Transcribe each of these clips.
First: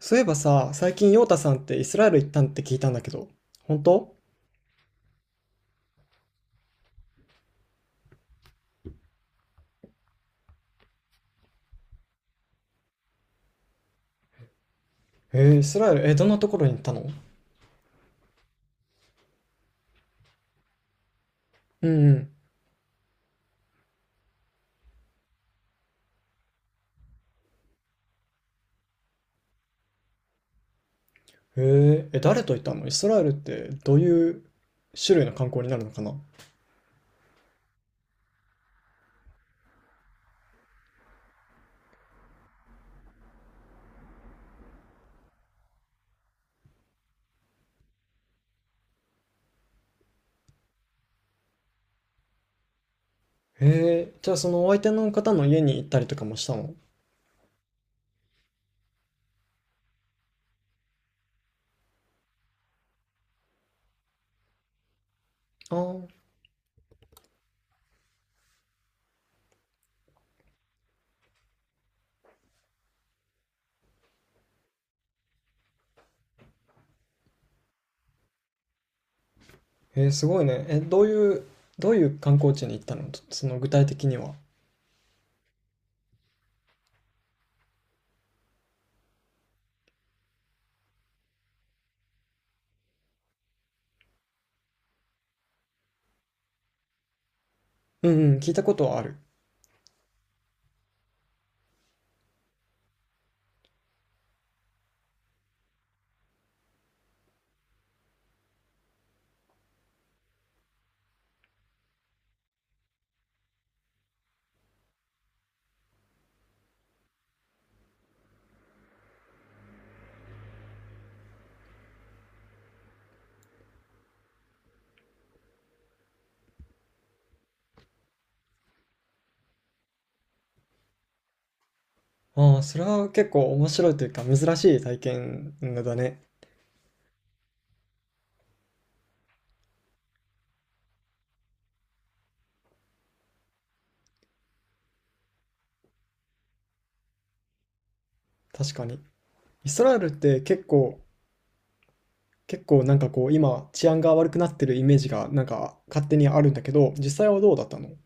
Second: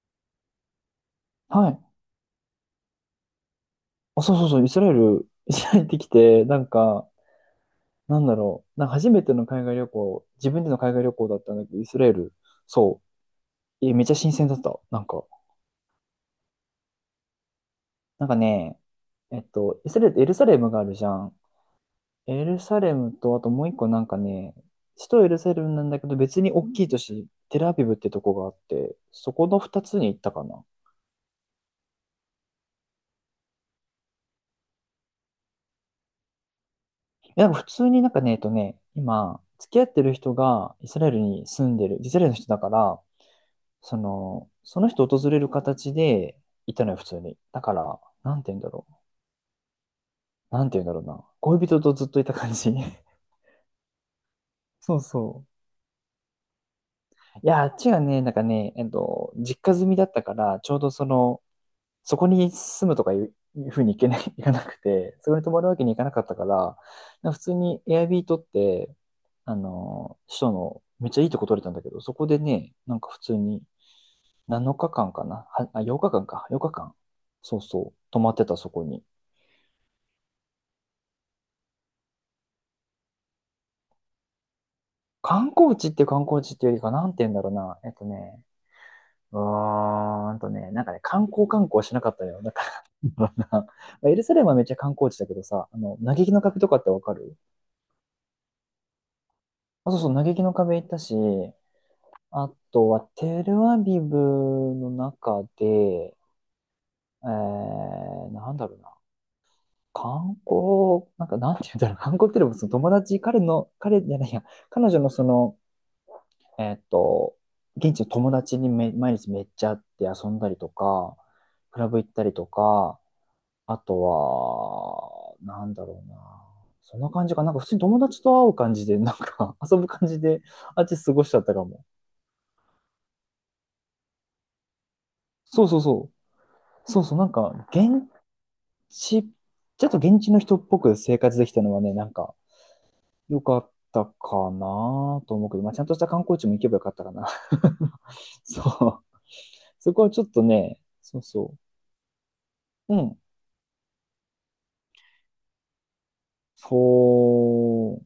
そういえばさ、最近ヨータさんっはてい。イスラエル行ったんって聞いたんだけど、本当？あ、そうそうそう、イスラエル、イスラエル行ってきて、なんか、なんか初めての海外旅行、自分での海外旅行だったんだけど、イスラエル、そう、めっちゃ新鮮だった。なんか、イスラエル、どんなところに行ったの？なんかね、イスラエル、エルサレムがあるじゃん。うんうん。エルサレムと、あともう一個なんかね、首都エルサレムなんだけど、別に大きい都市、テルアビブってとこがあって、そこの二つに行ったかな。誰と行ったの？イスラエルってどういう種類の観光になるのかな？なんか普通になんかね、今、付き合ってる人がイスラエルに住んでる、イスラエルの人だから、その人訪れる形でいたのよ、普通に。だから、なんて言うんだろう。なんて言うんだろうな。恋人とずっといた感じ。じゃあそのお相手そうの方その家に行ったりとかもしたの？う。いや、あっちがね、なんかね、実家住みだったから、ちょうどその、そこに住むとかいう、いうふうにいけない、いかなくて、そこに泊まるわあけにいかあ、なかったから、なんか普通に Airb 取って、あの、首都のめっちゃいいとこ取れたんだけど、そこでね、なんか普通に7日間かんかな、はあ、8日間かんか、8日間、そうそう、泊まってたそこに。すごいね。どういう観光地に行ったの？その具体的には。観光地っていう観光地っていうよりか、なんて言うんだろうな。なんかね、観光観光しなかったのよ。だからな、まあエルサレムはめっちゃ観光地だけどさ、あの、嘆きの壁とかってわかる？うんうん、聞いたことはある。あ、そうそう、嘆きの壁行ったし、あとはテルアビブの中で、なんだろうな。観光、なんかなんて言うんだろう。観光っていうのもその友達、彼の、彼じゃないや、彼女のその、えっと、現地の友達にめ、毎日めっちゃ会って遊んだりとか、クラブ行ったりとか、あとは、なんだろうな。そんな感じかな。なんか普通に友達と会う感じで、なんか 遊ぶ感じで、あっち過ごしちゃったかも。ああ、それは結構面白いというか珍しい体験そうそうだそね。う。そうそう、なんか、現地、ちょっと現地の人っぽく生活できたのはね、なんか、良かったかなと思うけど、まあ、ちゃんとした観光地も行けばよかったかな。確かに。そう。イスそラエこルはっちょってと結ね、構そうそ結構なう。んうかん。こう今治安が悪くなってるイメージがなんか勝手にあるんだけど、実際はどうだったその？う。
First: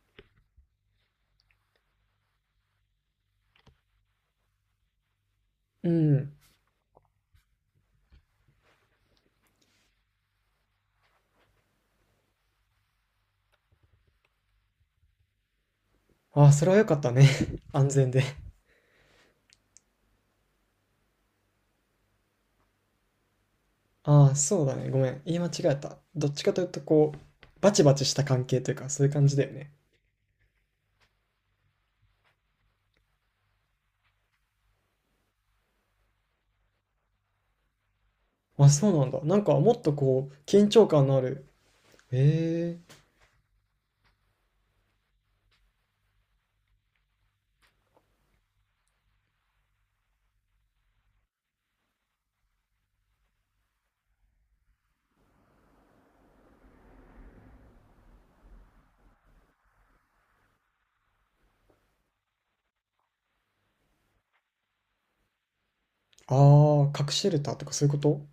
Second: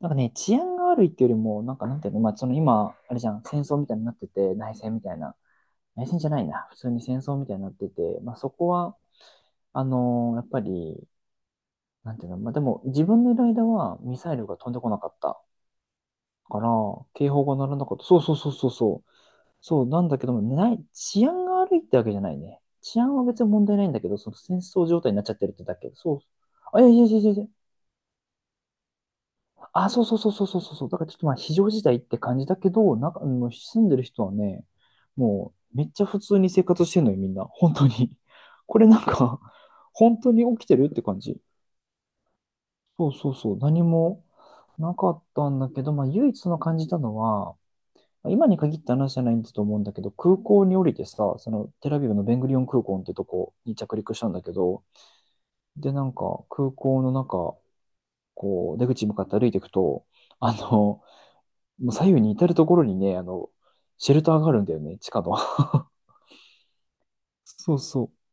なんかね、治安が悪いっていうよりも、なんかなんていうの、まあ、その今、あれじゃん、戦争みたいになってて、内戦みたいな。う内戦じゃん。ないな。普通に戦争みたいになってて、まあ、そこは、やっぱり、なんていうの、まあ、でも自分のいる間はミサイルが飛んでこなかったああ、かそら、れは良かったね。警報が 鳴らな安かった。全そで。うそうそうそうそう。そうなんだけども、ない、治安が悪いってわけじゃないね。治安は別に問題ないんだけど、あそあ、の戦そうだ争ね。ご状め態にん。なっちゃ言っいて間違るってえだけ。た。そう。どっちかというとあ、いやいやいこう、やいやいや、バチバチした関係というか、そういう感じだよね。あ、そうそうそうそうそうそう。だからちょっとまあ非常事態って感じだけど、なんか、あの住んでる人はね、もうめっちゃ普通に生活してんのよ、みんな。本当に。あ、これそうなんなんだ。なか、んかもっと本こ当う、に起緊きてる張って感の感あじ。る。ええー。そうそうそう。何もなかったんだけど、まあ唯一その感じたのは、まあ今に限った話じゃないんだと思うんだけど、空港に降りてさ、そのテラビブのベングリオン空港ってとこに着陸したんだけど、で、なんか空港の中、こう出口に向かって歩いていくと、あの、もう左右に至るところにね、あの、シェルターがあるんだよね、地下の。ああ、核シェルターとかそうそういうこそう。と？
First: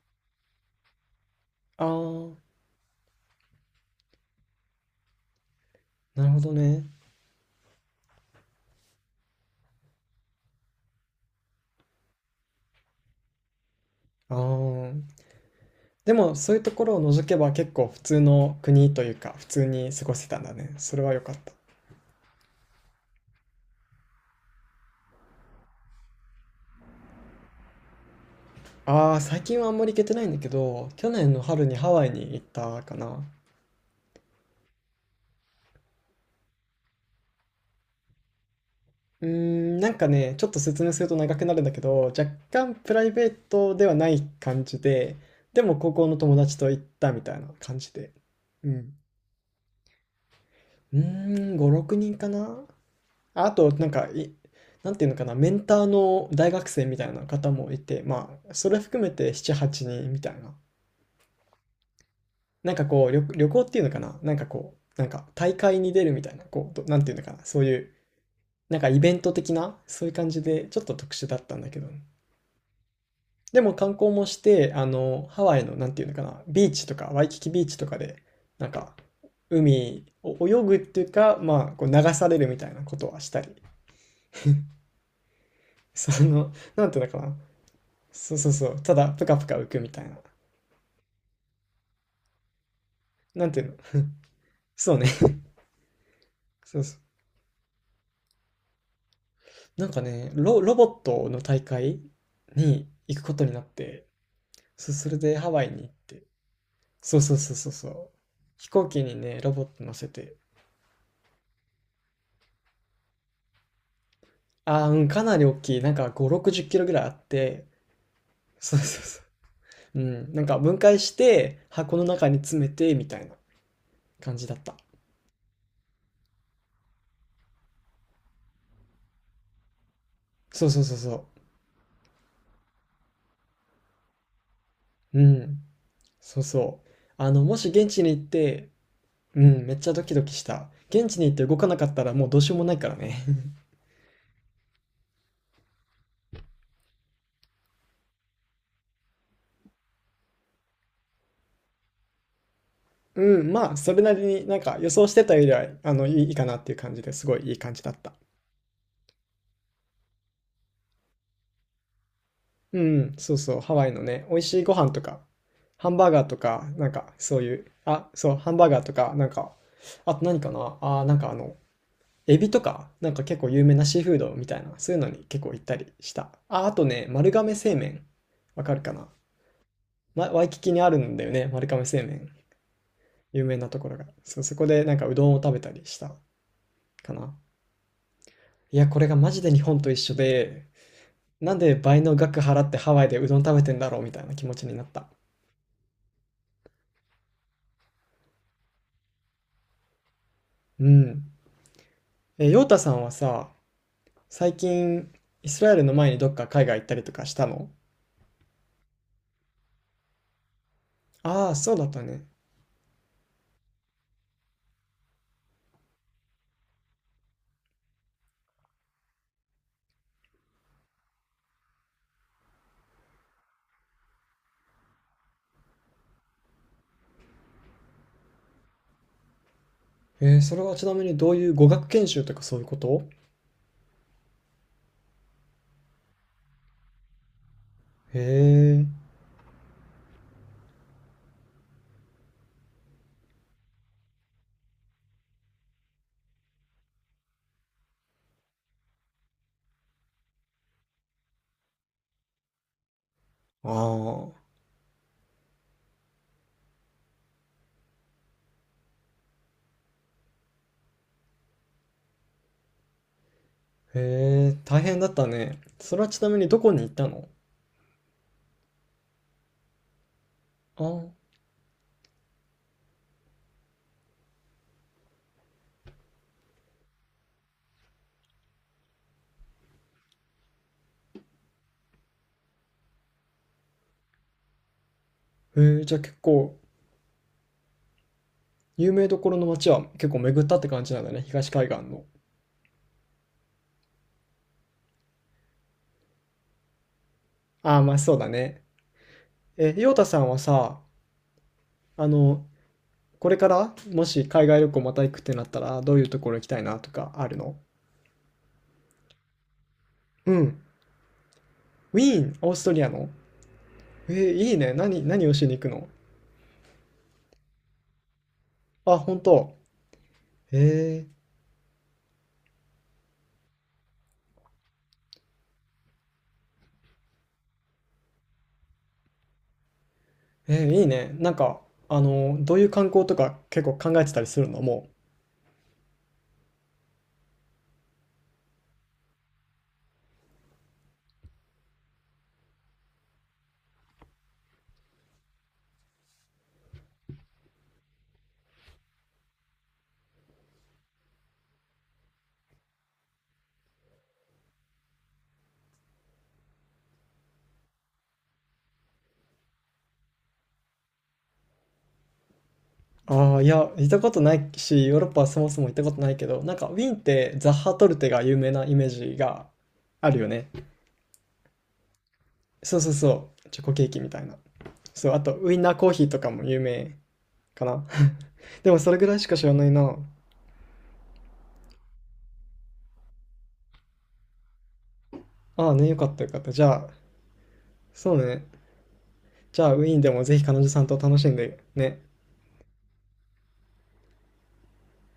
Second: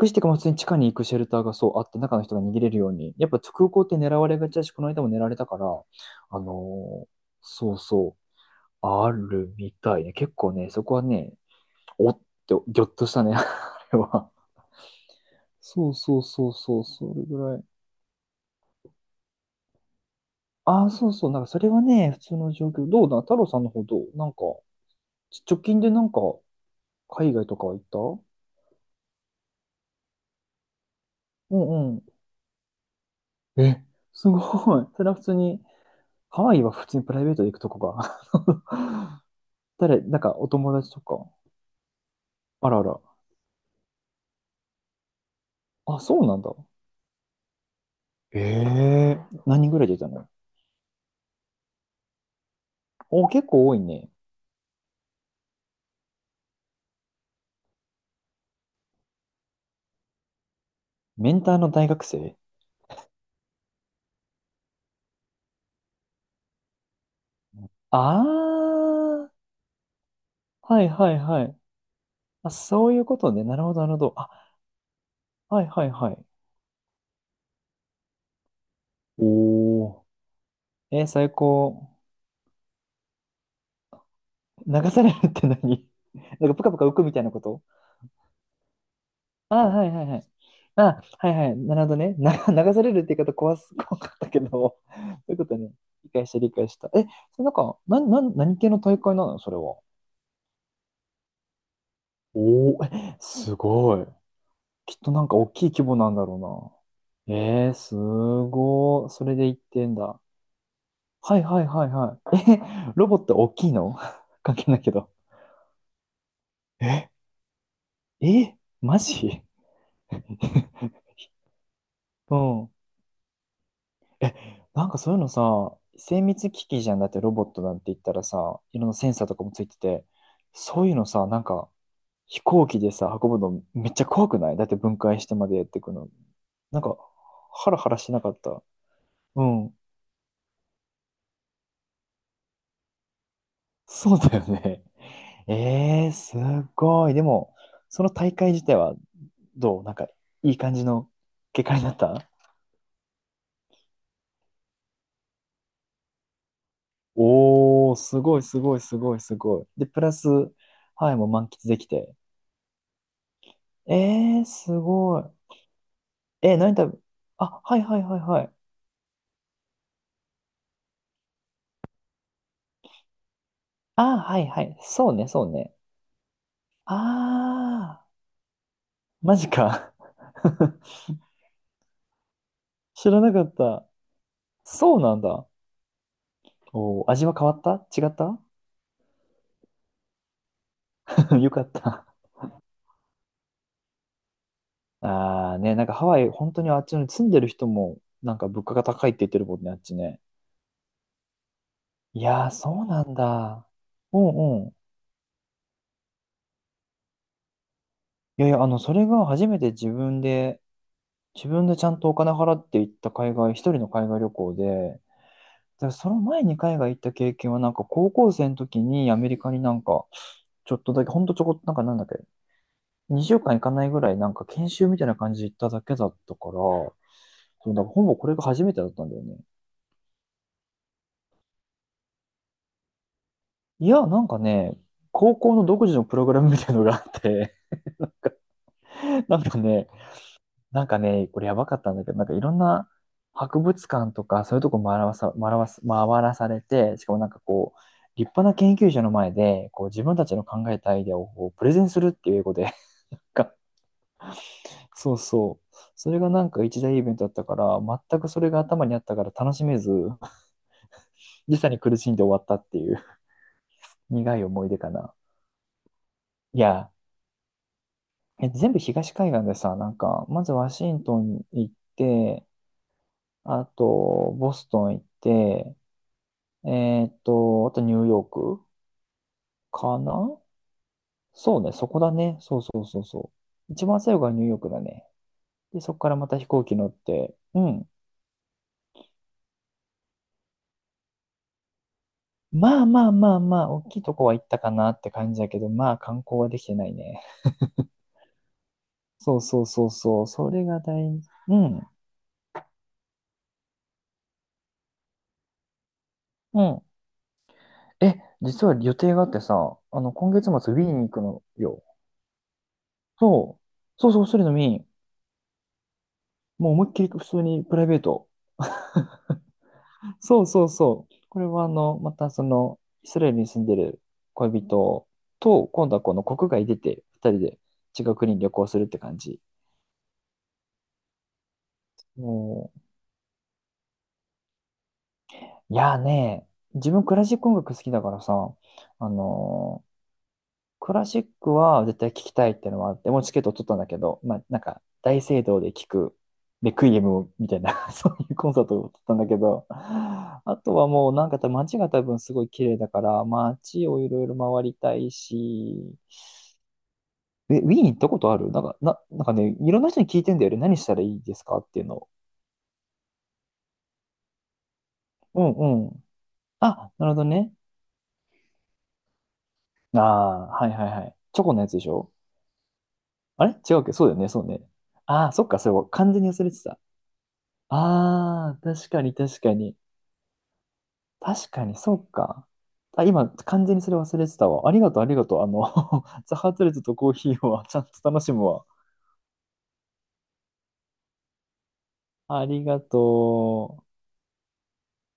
隠してか、ま普通に地下に行くシェルターがそうああって、中の人あ、が逃げれるように。やっぱ空港って狙われがちだし、この間も狙われたから、なるあほどね。のーそうそう、あるみたいね。結構ね、そこはね、おっって、ぎょっとしたね、あれは。ああ。そうでそうもそそうういうとそう、ころをそれ除けぐばらい。結構普通の国というか、普通に過ごせたんだね。ああ、それそはう良そう、かっなんかた。それはね、普通の状況。どうだ、太郎さんの方どうなんか、ち直近でなんか、海外とかは行った？ああ、最近はあんまり行けてないんだけど、去年のう春にハん。ワイに行ったかな。え、すごい。それは普通に、ハワイは普通にプライベートで行くとこが。うーん、なん誰、かなんね、かちょおっと友説達明とするとか。長くなるんだけど、若あ干らあプら。ライベートではない感じで、でも高あ、校のそう友なんだ。達と行ったみたいな感じで。え、うん。え、何人ぐらい出たの？うーん、5、6人かな。お、あ結あ構と、多いなんか、ね。なんていうのかな、メンターの大学生みたいな方もいて、まあ、それ含めて7、8人みたいな。メンターの大学生？なんかこう、旅行っていうのかな、なんかこう、なんか大会に出るみたいな、こう、なんていうのかな、そういうあなんかイベンあー、ト的な、そういう感じで、ちょはっいとは特い殊だっはたい。んだけど。あ、そういうことね。なでるもほど、な観るほ光ど。もあ、して、あの、ハワはイいの、はないんていうはのかい。な、ビーチとか、ワイキキビーチとかで、なんか、お海お。を泳ぐってえいーう最か、まあ、こう高。流されるみたいなことはしたり、流されるって何？ そなんの、かプカプなカん浮ていくうのみかたいなな、こと？そうそうそう、ただ、ぷかぷかあ、浮くはみいたはいいはな。い。あ、はいはい。なるほどね。な、流されるって言い方なん怖ていうす、の、怖かったけど、そそうね、ういう ことね。理解した、理解しそうた。そう。え、それなんか、なん、なん、何系の大会なのそれは。なんかね、ロボットの大会おお、にえ、行くことにすなっごて、い。きっそとれなんかで大ハきワイいに規行っ模なんて、だろそううそな。うそうえそうー、そすう。飛行機ごい。にそれね、でロ行っボットて乗んせだ。て、はいはいはいはい。え、ロボット大きいの 関係ないああ、けうん、ど。かなり大きい。なんか5、60キロぐらいあえ、って、え、そうマそうそジ？ う。うん、なんか分解 して、箱の中うに詰めん。て、みたいな感じだった。なんかそういうのさ、精密機器じゃんだってロボットなんて言ったらさ、いろんなセンサーとかもついてて、そうそそうういそううのさ、そなんか飛行機でさ、運ぶのめっちゃ怖くない？だって分う。解うしてまでん、やっていくの。そうなんそう。か、あの、もしハラ現ハラ地にし行なっかった？て、ううん、めん。っちゃドキドキした。現地に行って動かなかったらもうどうしようもないからね。そうだよね。えー、すごい。でも、その大会自体はどうなんか、いい感じの結果になった？うん、まあ、それなりになんか予想してたよりは、あの、いいいいかなっていう感じですごいいい感じだおー、った。すごいすごいすごいすごい。で、プラス、はい、もう満喫できて。うん、そうそう、ハワイのね、美え味ー、しいすご飯とか、ごい。ハンバーガーとえ、か、何なん食べ、かそういあ、う、はいはいあ、はいそう、はハい。ンバーガーとか、なんか、あと何かな、あー、なんかあの、エビとか、なんか結構有名なシーフーあ、ドはみいたいはな、い。そういうのそうにね、そ結う構行ったね。りした。あ、あとね、丸亀製あ麺、わかるかな、ー、マジか。ま、ワイキキに あるんだよね、丸亀製麺、知らなか有っ名なとた。ころが。そう、そこでなそんうかうなんどんをだ。食べたりしたおー、か味はな。変わった？違った？ いや、これがマジで日本と一緒で、よなんかっで倍た。の額払ってハワイでうどん食べてんだろうみたいな気持ちになった。あーね、なんかハワイ、本当にあっちの住んでる人も、なんか物価が高いって言ってるもんね、あっちね。うん。いやー、ヨータそうさんなはんさ、だ。うん最うん。近、イスラエルの前にどっか海外行ったりとかしたの？いやいや、あの、それが初めて自分で、自ああ分そうでだちっゃんたとおね。金払って行った海外、一人の海外旅行で、でその前に海外行った経験は、なんか高校生の時にアメリカになんか、ちょっとだけ、ほんとちょこっと、なんかなんだっけ、2週間行かないぐらい、なんか研修みたいな感じで行っただけだったから、そう、だからほぼこれが初めてだったんだよね。それはちなみにどういう語学研修とかそういうこと？いや、なんかね、高校の独自のプログラムみたいなのがあって、へえ、なんかね、なんかね、これやばかったんだけど、なんかいろんな博物館とか、そういうとこ回らされて、しかもなんかこう、立派な研究者の前で、こう自分たちの考えたアイデアをこうプレゼンするっていう英語でか、ああ、そうそう。それがなんか一大イベントだったから、全くそれが頭にあったから楽しめず、時差に苦しんで終わったっていう 苦いへえ、思い出大か変だな。ったね。それはちなみにいどこに行や、ったの？え、全部東海岸でさ、なんか、まずワあシンあトン行って、あと、ボストン行って、あとニューヨークかな。そうね、そこだね。そうそうそうそう。一番最後がニューヨークだね。ー、で、へえ、そじゃこあから結また飛構、行機乗って、うん。有名どころの街は結構巡ったって感じなんだね、東海岸の。まあまあまあまあ、大きいとこは行ったかなって感じだけど、まあ観光はできてないね。ああ、まあそうだね。そうそうそヨうータさそう、んはそれがさ、大事。うん、あの、これからもし海外旅行また行くってなったら、どういうところ行きたいうなん。とかあるの？え、実は予定があってさ、あの、今う月末、ん。ウィーンに行くのよ。ウィーン、オーストリアの。そう、そえうそう、ー、それいのいね。み、何をしに行くの？もう思いっきり普通にプライベート。あ、本当？そうそうそえう。これはあの、またその、イスラエルに住んでる恋人と、今度はこの国外出て、二人で違う国に旅行するって感じ。えー、いいね。なんか、あもの、どういうう観光とか結構考えてたりするのもいやーね、自分クラシック音楽好きだからさ、あのークラシックは絶対聞きたいってのはあって、もうチケット取ったんだけど、まあなんか大聖堂で聞くレクイエムみたいな そういうコンサートを取ったんだけど、あとはもうなんか多分街が多分すごい綺麗だから、街をいろいろ回りたいし、え、ウィーン行ったことある？なんか、な、なんかね、いろんな人に聞いてんだよね。何したらいいですかっていうのを。う？ああ、いや、行ったことないし、ヨーロッパはそうもそも行ったんうことん。ないけど、なんか、ウィあ、ーンっなるほどてザッね。ハトルテが有名なイメージがああるよあ、ね。はいはいはい。チョコのやつでしょ？そうそうそあう。れチョコ違うケっーけ？キそうみだたよいね、な。そうね。そう、あああ、と、そっウイか、ンそナれーコはーヒー完と全にか忘もれ有てた。名かな。ああ、でも、確それかぐにらいしか確知からないに。な。確かに、そうか。あ、今、完全にそれ忘れてたわ。ありがとう、ありがとう。あの、ああね、よかった よザかった。ハじトレゃットあ、とコーヒーはちゃんとそう楽しね。むわ。じゃあ、ウィーンでもぜひ彼女さんと楽しんでね。ありがとう。